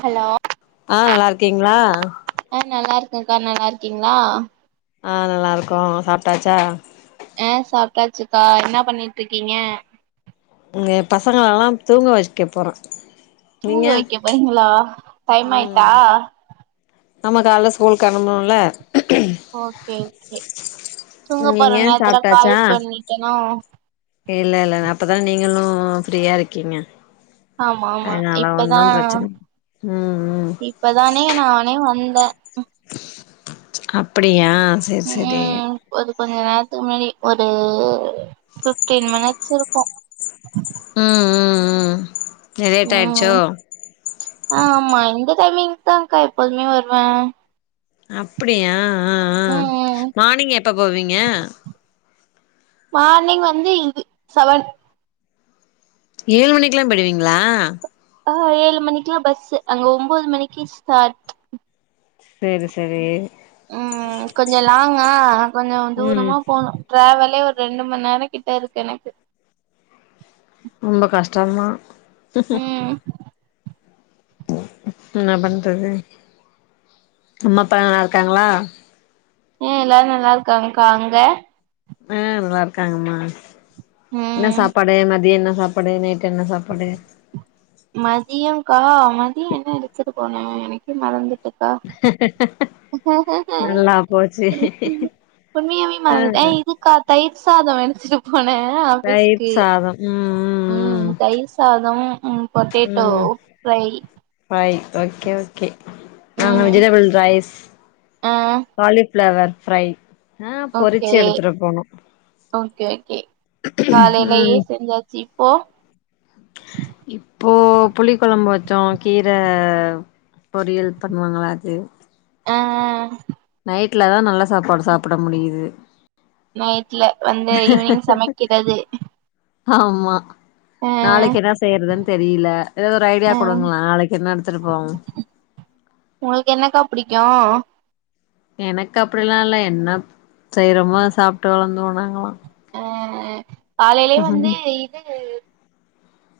Hello ஆ நல்லா இருக்கீங்களா ஆ நல்லா இருக்கேன்கா நல்லா இருக்கீங்களா ஆ நல்லாருக்கோ சாப்ட்டாச்சா ஆ சாப்ட்டாச்சுக்கா என்ன பண்ணிட்டு இருக்கீங்க இங்க பசங்கள எல்லா தூங்க வெக்க போறே தூங்க நீங்க வெக்க போரீங்களா டைம் ஆய்ட்டா ம் ஆமா கால்ல ஸ்கூலுக்கு கெலம்புனு இல்ல ஓக்கே ஓக்கே தூங்க போற நீங்க நேர்த்துல கால் பண்ணிட்டனோ ஏ இல்ல இல்ல அப்பதன நீங்களு ஃப்ரீயா இருக்கீங்க ஆமா ஆமா அதனால இப்பதா ஒன்னு பிரச்சன இல்ல உ உ இப்பதானே நானே வந்தே அப்படியா செரி செரி ம் ஒது கொஞ்ச நேரத்துக்கு முன்னாடி ஒரு ஃபிப்டீன் மினிட்ஸ் இருக்கு ம் ம் ம் லேட் ம் ஆயிடுச்சோ ஆமா இந்த டைமிங்க்கு தாங்க்கா எப்போத்மே வருவே அப்டியா ஆ ஆ ம் ம் மார்னிங் எப்ப போவீங்க மார்னிங் வந்து இது செவன் ஏழு மணிக்குலா போய்டுவீங்களா ஆ ஏழு மணிக்குலா பஸ்ஸு அங்க ஒம்போது மணிக்கு ஸ்டாட் சேரி சேரி கொஞ்ச லாங்கா கொஞ்சோ ம் தூரமா போணு ட்ராவலே ஒரு ரெண்டு மண்நேரோ கிட்ட இருக்கு எனக்கு ரொம்ப கஷ்டந்தா ம் என்ன பண்றது அம்மா அப்பா நல்லா இருக்காங்ளா ம் எல்லாரு நல்லா இருக்காங்கக்கா அங்க ஆ நல்லா இருக்காங்கம்மா என்ன ம் சாப்பாடு மதியோ என்ன சாப் பாடு நைட்டு என்ன சாப்பாடு மதியோங்க்கா மதியோ என்ன எடுத்துட்டு போனே எனக்கே மறந்துட் டுக்கா நல்லா போச்சு ம் ம் உண்மையாவே ஆ மாறந்துட்ட இதுக்கா தயிர் சாதோ எடுத்துட்டு போன ஆபீஸ்க்கு அதா ம் ம் ம் தயிர் சாதம் பொட்டேட்டோ ம் ம் ஃப்ரை ஃப்ரை ஓகே ஓகே நாங்க வெஜிடபிள் ரைஸ் அ காலிஃப்ளவர் ஃப்ரை ஆ ஓகே பொறிச்சு எடுத்துட்டு போனோ ஓகே ஓகே காலைலயே ம் செஞ்சாச்சு இப்போ இப்போ புளி கொழம்பு வச்சோ கீர பொரியல் பண்ணுவாங்கல்ல அது ஆ நைட்ல தா நல்ல சாப்பாடு சாப்பிட முடியிது நைட்ல வந்து ஈவினிங் சமைக்கிறது ஆமா ஆ நாளைக்கு என்ன செய்றதுன் தெரிய்ல எதாது ஒரு ஆ ஐடியா குடுங்களே நாளைக்கு என்ன எடுத்துட்டு போவோ உங்களுக்கு என்னக்கா புடிக்கு எனக்கு அப்டிலா இல்ல என்ன செய்றமோ அத சாப்ட்டு வளந்ததோ நாங்கல்லா ஆ காலைலே வந்து இது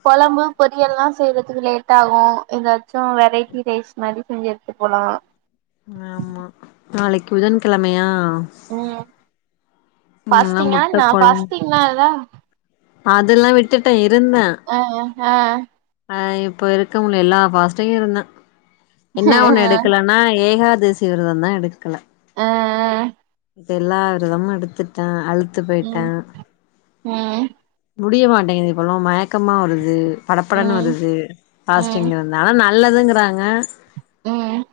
கொழம்பு பொரியல்லா செய்றதுக்கு லேட்டாகு எதாச்சு வெரைட்டி ரைஸ் மாரி செஞ்சு எடுத்துட் போலா ஆமா நாளைக் புதன் கெழமயா ம் பாஸ்டிங்கா முட்ட என்ன பாஸ்டிங் நாளா அதல்ல விட்டுட்டே இருந்தே அ அ ஆ இப்ப இருக்க முடில எல்லா பாஸ்ட்டு இருந்தே என்ன ஒண்ணு எடுக்கல னா ஏகாதசி விரதந்தா எடுக்கல அ மத்த எல்லா விரதமு எடுத்துட்டே அலுத்து போய்ட்டே ம் ம் முடிய மாட்டேங்குது இப்பெல்லா மயக்கமா வருது படப்படனு ம் வருது ம் பாஸ்டிங் இருந் ஆனா நல்லதுங்றாங்க ம்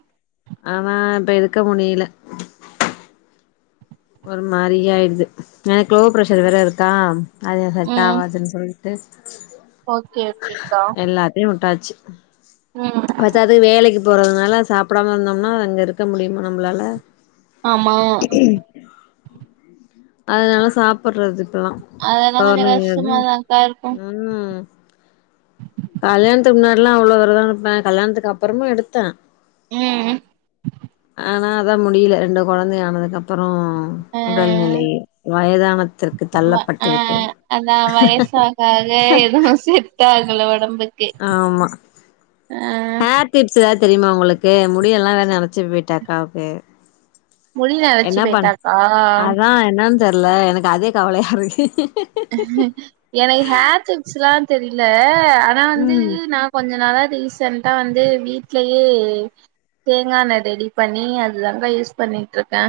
ஆனா இப்ப இருக்க முடியல ஒரு மாரி ஆய்டுது எனக் லோ ப்ரஷர் வேற இருக்கா அது செட் ம் ஆவாதுன் சொல் தெஸ் ஓகே ஓகேக்கா எல்லாத்யு வுட்டாச்சி ம் பத்தாது வேலைக்கு போறதுனால சாப்டாம இருந்தோம்னா அங்க இருக்க முடியுமா நம்ளால ஆமா அதனால சாப்புறது இப்பெல்லா அதெல்லா கொஞ்சோ பெளர்ணமி வேரதோ கஷ்டமாதாக்கா இருக்கு உம் கல்யாண்த்து முன்னாடி எல்லா அவ்ளோ வேரதோ இருப்ப கல்யாணத்துக்கு அப்புறமு எடுத்த ம் ஆனா அதா முடில ரெண்டு கொழந்த ஆனதுக்கு அப்பறோ ஆ உடல் நிலை வயதானத்திற்கு வ தள்ளப்பட்டு விட்டது காக எதுவு செட் ஆகல உடம்பு ஆமா ஹேர் டிப்ஸ் எதாது தெரியுமா உங்களுக்கு முடி எல்லா வேற நெறச்சி போய்ட்டு அக்காவுக்கு முடி நெரச்சு என்ன பண் போயிட்டாக்கா அதா என்னன் தெர்ல எனக்கு அதே கவலையா இருக்கு எனக் ஹேர் டிப்ஸ்லா தெரில ஆனா வந்து ம். நா கொஞ்ச நாளா ரீசென்டா வந்து வீட்லயே தேங்காண்ண டெடி பண்ணி அதுதாங்க யூஸ் பண்ணிட்ருக்க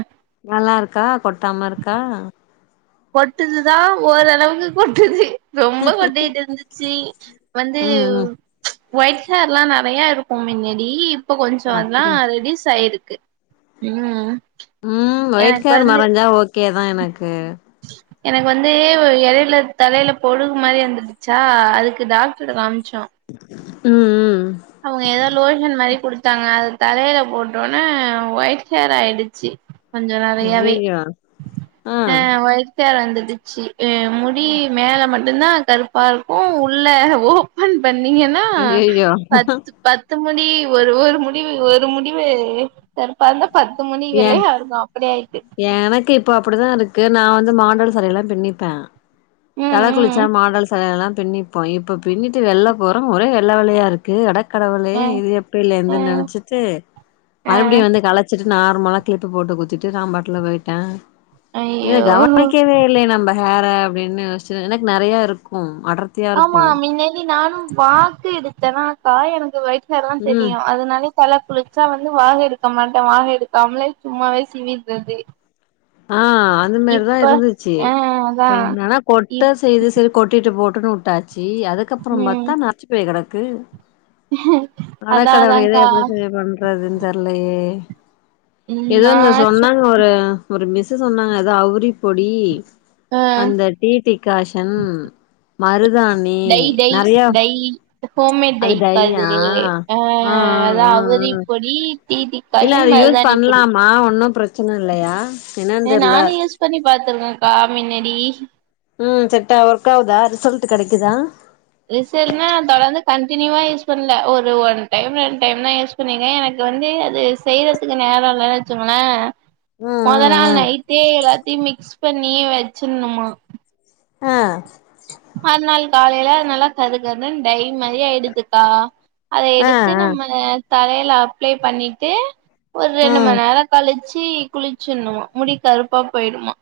நல்லா இருக்கா கொட்டாம இருக்கா கொட்டுதுதா ஓரளவுக்கு கொட்டுது ரொம்ப கொட்டிட்டு இருந்துச்சி வந்து ம், ம். ஒய்ட்ஹேர்ல்லா நெறைய இருக்கும் மின்னாடி இப்ப கொஞ்ச அதெல்லாம் அப்டி ரெடிஸ் ஆயிருக்கு உம் உம் ஒய்ட் ஹேர் மறஞ்சா ஓகே தா எனக்கு எனக்கு வந்து எடேல தலேல பொடுகு மாரி வந்துடுச் சா அதுக்கு டாக்டர்ட காம்ச்சோ ம் ம் அவங்க எதோ லோஷன் மாரி குடுத் தாங்க அது தலேல போட்டவோன்னே ஒயிட்ஹேர் ஆய்டுச்சி கொஞ்சோ நெறையவே ஐயய்யோ! ஆ ஒய்ட் ஒய்ட் ஹேர் வந்துடுச்சி எ முடி மேல மட்டும் தா கருப் பர்ப்பும் உள்ள ஓபன் பண்ணீங்கன் அய்ஐய்யோ பத்து முடி ஒரு ஒரு முடிவு ஒரு முடிவு கருப்பாந்தா பத்து ஏன்? முடிகளையு அதுக்கு அப்டி ஆய்ட்டு எனக்கு இப்ப அப்டிதா இருக் கு நா வந்து மாடல் சடயெல்லா பிண்ணிப்ப தல ம் குளிச்சா ம் மாடல் சடையெல்லா பிண்ணிப்போ இப்ப பிண்ணிட்டு வெள்ல போறோ ஒரே வெள்ள வெள்ளயா இருக்கு ஏ அட கடவுளே ஆ இது ஆ எப்பயில்லந்துன் நெனச்சிட்டு ஆ மறுபடியும் வந்து கலச் நார்மலா கிளிப்பு போட்டு குத்திட்டு நா பாட்டல போயிட்டே ஹே ஐயோ கவனிக்கவே இல்லையே நம்ம ஹேர அப்படின்னு யோச்சு எனக்கு நெறைய இருக்கும் அடர் ஆமா மின்னாடி நானு வாக்கு எடுத்தேன்னா அக்கா எனக்கு ஒய்ட் ஹேரல்லாம் ம் தெரியும் அதனாலே தல குளிச்சா வந்து வாகு எடுக்க மாட்டேன் வாகு எடுக்காமலே சும்மாவே சிவிர்தது ஆ அந்த மேதிரிதான் இருந்துச்சு ஆ அதா என்னன்னா கொட்ட இப் செய்து செரி கொட்டிட்டு போட்டுன்னு வுட்டாச்சு அதுக்கப்பறம் ம் பாத்தா நரச்சு போய் கெடக்கு அட அதா கடவுளே இத அதான்க்கா எப்டி செரி பண்றதுன் தெர்லையே ம் எதோ நா இந்த சு சொன்னாங்க ஒரு ஒரு மிஸ்ஸு சொன்னாங்க அது அவுரி பொடி ஆ அந்த டீ டிகாஷன் மருதாணி டை டை நெறைய டை ஹோம்மேட் அது டைரியா டைக்காதுலயே அ ஆ ஆ அதா ஆ ஆ அவுரிப்பொடி டீ டி இல்ல அது யூஸ் பண்லாமா ஒன்னு பிரச்சன இல்லையா என்னன்னு ஏ தெர்ல நானு யூஸ் பண்ணி பாத்துருக்கக்கா மின்னாடி ம் செட்டா வர்க் ஆவுதா ரிசல்ட் கெடைக்குதா ரிசல்னா தொடர்ந்து கண்டினியூவா யூஸ் பண்ல ஒரு ஒன் டைம் ரெண்டு டைம்தா யூஸ் பண்ணின எனக்கு வந்து அது செய்யறதுக்கு நேர இல்லன் வெச்சுக்களே ம் மொத நாள் ம் நைட்டே எல்லாத்தையு மிக்ஸ் பண்ணி வெச்சிர்ணுமா ஆ மறுநாள் காலைல நல்லா கரு கருனு டை மாரி ஆயிடுதுக்கா அத ஆ எடுத்து நம்ம தலையில அப்ளை பண்ணிட்டு ஒரு ஆ ரெண்டு ம் மண் நேர கழி ச்சி குளிச்சுர்னுமா முடி கருப்பா போயிடுமா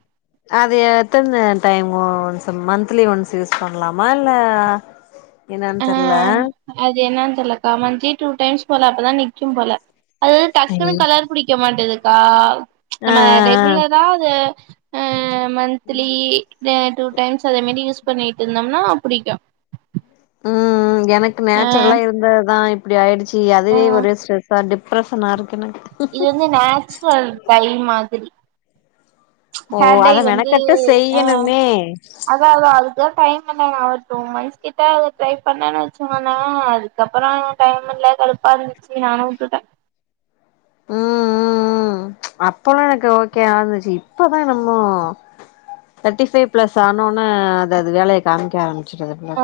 அது எத்தன time once monthly once use பண்லாமா இல்ல என்னான் ஆ தெர்ல அது என்னன் தெர்லக்கா மன்த்லி டூ டைம்ஸ் போல அப்பதா நிக்கும் போல அது டக்குனு கலர் புடிக்க மாட்டதுக்கா ஆ ஆ நம்ம ரெகுலரா அத மந்த்லி டூ டைம்ஸ் அதே மாரி யூஸ் பண்ணிட்டு இருந்தம்னா பிடிக்கு ம் ம் எனக்கு ஆ நேச்சுரலா இருந்ததுதா இப்படி ஆயிடுச்சு ஆ அதுவே ஒரு ஸ்ட்ரெஸ்தா டிப் ரசனா இருக்கு எனக்கு இது வந்து நேச்சுரல் டை மாதிரி ஓ ஹேர் டை அத வந்து மெனக்கட்டு ஆ செய்யணுமே அ தா அதா அதுதா டைம் இல்ல நா ஒரு டூ மந்த்ஸ் கிட்ட ட்ரை பண்ணன்னு வெச்சுக்கோளே அது க்கப்பற டைம் இல்ல சலுப்பா இருந்துச்சு நானு உட்டுட்ட ம் ம் ம் அப்பல்லா எனக்கு ஓகேவா இருந்துச்சு இப்பதா என்னமோ தேர்ட்டி ஃபைவ் பிளஸ் ஆனோன அது அது வேலைய காமிக்க ஆரம் ச்செர்ல ஆ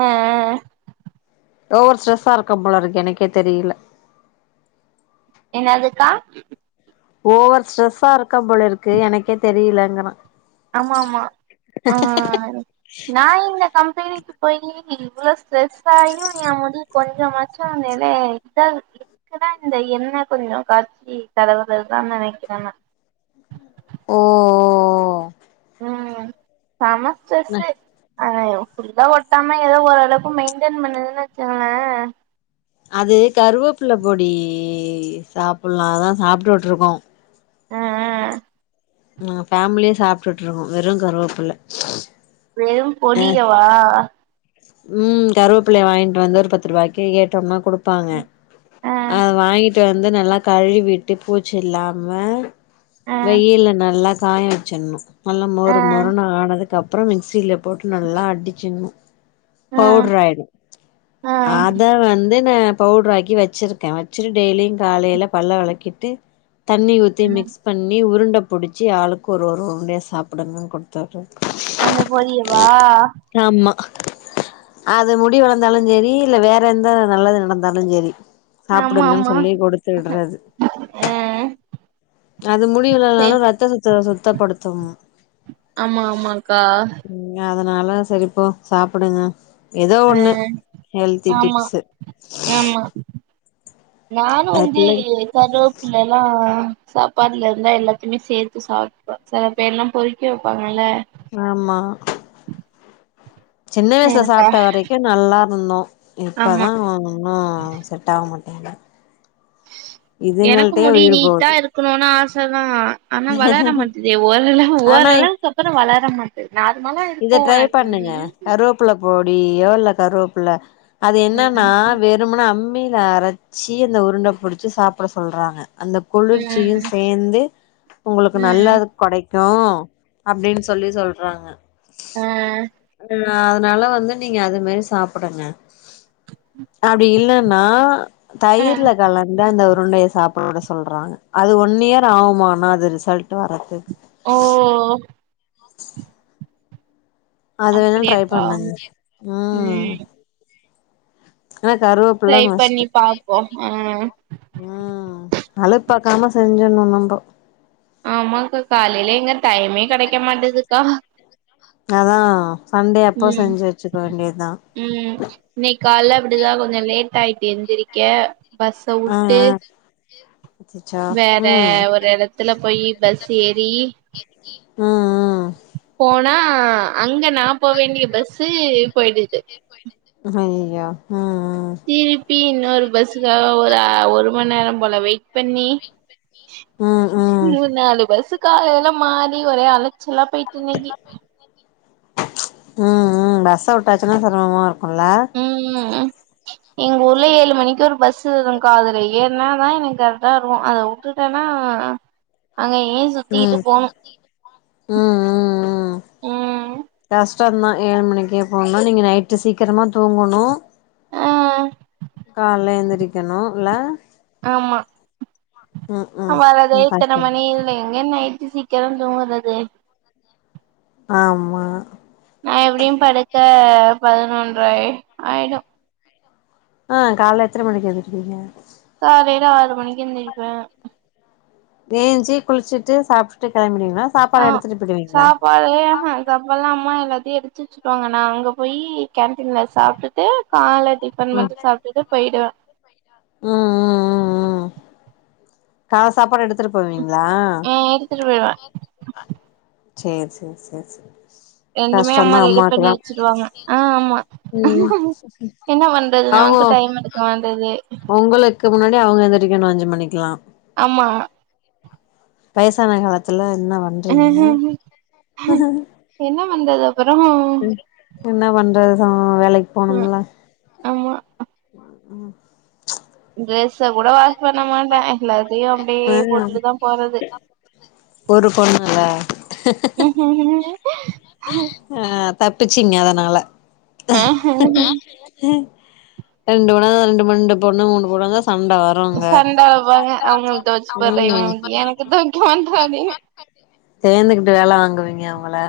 ஓவர் ஸ்ட்ரெஸ்ஸா இருக்கம் போல இருக்கு எனக்கே தெரியல என்னதுக்கா ஓவர் ஸ்ட்ரெஸ்ஸா இருக்கம் போல இருக்கு எனக்கே தெரியலங்ற ஆமாமா ஆ நா இந்த கம்பெனிக்கு போயி இவ்வள ஸ்ட்ரெஸ்ஸாயு எ முடி கொஞ்சமாச்சு அந்திது இதா க்குனா இந்த எண்ணெ கொஞ்ச காச்சி தடவுறதா நெனைக்கிற நா ஓ ம் செம ஸ்ட்ரெஸ்ஸு ஆனா எ ஃபுல்லா ஒட்டாம ஏதோ ஓரளவுக்கு மெயின்டென் பண்ணுதுன்னு வெச்சுக்களே அது கருவேப்பில பொடி சாப்பட்லானா சாப்ட்டுட்ருக்கோ அ அ நாங்க ஃபேமிலியே சாப்ட்டுட்ருக்கோ வெறு கருவேப்பில வெறும் அ பொடியவா ம் கருவேப்பிலய வாங்கிட்டு வந்து ஒரு பத்து ரூவாய்க்கு கேட்டம்னா குடுப்பாங்க ஆ அத வாங்கிட் டு வந்து நல்லா கழுவிட்டு பூச்சி இல்லாம ஆ வெயில்ல நல்லா காய வச்சிறணு நல்லா ஆ மொரு மொருணு ஆனதுக்கப்பறோ மிக்சியில போட்டு நல்லா அடிச்சணு ஆ பவுட்ரு ஆயிடு ஆ அதே வந்து நா பவுட்ராக்கி வச்சுருக்கே வச்சுட்டு டெய்லியு காலைவலே பல்ல வெளக்கிட்டு தண்ணி ஊத்தி மிக்ஸ் பண்ணி உருண்ட புடிச்சி ஆளுக்கு ஒரு ஒரு உருண்டையா சாப்பிடுங்கன்னு குடு அந்த பொடியவா ஆமா அது முடி வளந்தாலு செரி இல்ல வேற எந்த நல்லது நடந்தாலு செரி ஆமா சாப்புடுங்கன்னு ஆமா சொல்லி குடுத்துவுட்றது ஆ அது சே முடிவுலனாலு ரத்த சுத்த சுத்தப்படுத்து ஆமா ஆமாக்கா அதனால நானு செரிப்போ சாப்டுங்க ஏதோ ஆ ஒண்ணு ஹெல்தி ஆமா டிப்ஸ்ஸு ஆமா நானு அது வந்து பிள்ளைங் கரோப்புல்லா சாப்பாடுல இருந்தா எல்லாத்தையுமே சேத்து சாப்ட்டுப்போ செல இப்ப எல்லா பொறிக்கி வைப்பாங்கல்ல ஆமா சின்ன வயசுலே எனக்கா சாப்ட்ட வரைக்கு நல்லா இருந்தோ ஆமா இப்போதா இன்னு சரி செட்டாவ மாட்டிங்குது எனக்கு முடி உயிர் நீட்டா போகுது இருக் இருக்கணுனு ஆசதா ஆனா வளர மாட்டேதே ஓரளவு ஆனா ஓரளவுக்கு அப்றோ வளர மாட் நார்மாலா இருப்போ [unintelligible] வப்பில போடியோ இல்ல கருவேப்புல அது என்னன்னா ம் வேற் த அம்மியில அரச்சி அந்த உருண்ட புடிச்சி சாப்பட சொல்றாங்க அந்த குளிர்ச்சியு ம் சேந்து உங்களுக்கு நல்லா ம் குடைக்க அப்பிடின்னு சொல்லி சொல்றாங்க ஆ ஆ அதனால வந்து நீங்க அது மாரி சாப்புடுங்கே அப்பிடி இல்லன்னா ஆ தயிர்ல கலந்து அந்த உருண்டையை சாப் போடா சொல்றாங் அது ஒன் இயர் ஆகுமானா அது ரிசல்ட் வரது ஓ அதுவேணா ட்ரை அப்டியாக்கா பண்ணேங்கே ம் ஆனா கருவேப்பில்ல ட்ரை மஸ்டு பண்ணி பாப்போ ஆ ஆ அலுப்பாக்காம செஞ்சணு நம்ப ஆமாக்கா காலைலே எங்க டைமே கெடக்க மாட்டதுக்கா அதா சண்டே அப்போ ம் செஞ்சு வெச்சுக்க வேண்டியதா ம் இன்னை கால்ல அப்பிடிதா கொஞ்சோ லேட் ஆயிட்டு எந்திரக்க ஆ ஆ அ அச்சா வேற ம் ஒரு எடத்துல போயி பஸ் ஏறி ம் ம் போனா அங்க நா போ வேண்டிய பஸ்ஸு அய்யய்யோ போயிடுது ம் ம் திருப்பி இன்னொரு பஸ்ஸுக்காக ஒரு ஒரு மணி நேரம் போல வெயிட் பண்ணி ம் ம் ம் மூணு நாலு பஸ்ஸு காலெல்லா மாறி ஒரே அலச்சலா போயிட் ம் ம் பஸ் விட்டாச்சுன்னா சிரமமா இருக்குல்ல ம் ம் எங்க ஊர்ல ஏழு மணிக்கி ஒரு பஸ் வரு கா அதுல ஏற் என்னதா எனக்கு கரெக்டா வருமோ அத விட்டுட்டோன்னா அங்க ஏச் ம் ம் ம் ம் ம் கஸ்டோதான் ஏழு மணிக்கே போனுனா நீங்க நைட்டு சீக்கிரமா தூங்கணும் ஆ கால்ல எழுந்திரிக்கணும் இல ஆமா ம் அவரதேன் ம் இத்தன கஷ்டந்தா மணி இல்ல மையம் ஆயிருச்சு சீக்கிரம் தூங்குறது ஆமா நா எப்டியும் படுக்க பதினொன்ற ஆய் ஆயிடோம் ஆ கால எத்தன மணிக்கு ஏந்திருப்பிங்க காலைல ஆறு மணிக்கு எந்திருப்பன் ஏஞ்சி குளிச்சிட்டு சாப்டுட்டு கெளம்பிடுவீங்களா சாப்பாடு எடுத்துட்டு போயிடுவீங்களா பழைய ஆ ஆ அப்போல்லாம் அம்மா எல்லாத்தையும் எடுத்து வச்சுருவாங்க நா அங்க போய்யி கேன்டீன்ல சாப்டு ட்டு கால டிபண் மட்டும் சாப்டுட்டு போயிடுவன் ம் ம் ம் ம் கால சாப்பாடு எடுத்துட்டு போவீங்களா ஆ எடுத்துட்டு போயிடுவே சேர்‌ செரி செரி செரி ரெண்டுமே அம்மா ரெடி பண்ணி வெச்சடுவாங்க ஆ ஆமா ம் என்ன பண்றது அவுங்க நமக்கு டைம் இருக்க மாட்டுது அதுக்கு முன்னாடி அவங்க எந்தரிக்கனு அஞ்சுமணிக்குலா ஆமா வயசான காலத்துல என்ன பண்ண என்ன பண்றது அப்பறோம் என்ன பண்ணுறதுதான் வேலைக்கு ம் போணும்ல ஆமா ம்ம் ட்ரெஸ்ச கூட வாஷ் பண்ண மாட்டன் எல்லாத்தையும் அப்டியே ம் போட்டுட்டு தான் போறது ஒரு பொண்ணுல்ல [inaudible] ஆ தப்பிச்சிங்க அதனால ரெண்டு பொண்ணா ரெண்டு பொண்டு பொண்ணு மூணு பொன்னுதா சண்ட வரும் சண்ட வெப்பாங்க அவுங்கலுக்கு தோச்சி போடுற ம் இவுங்களுக்கு [unintelligible] சேர்ந்துகிட்டு வேல வாங்குவீங்க அவங்கள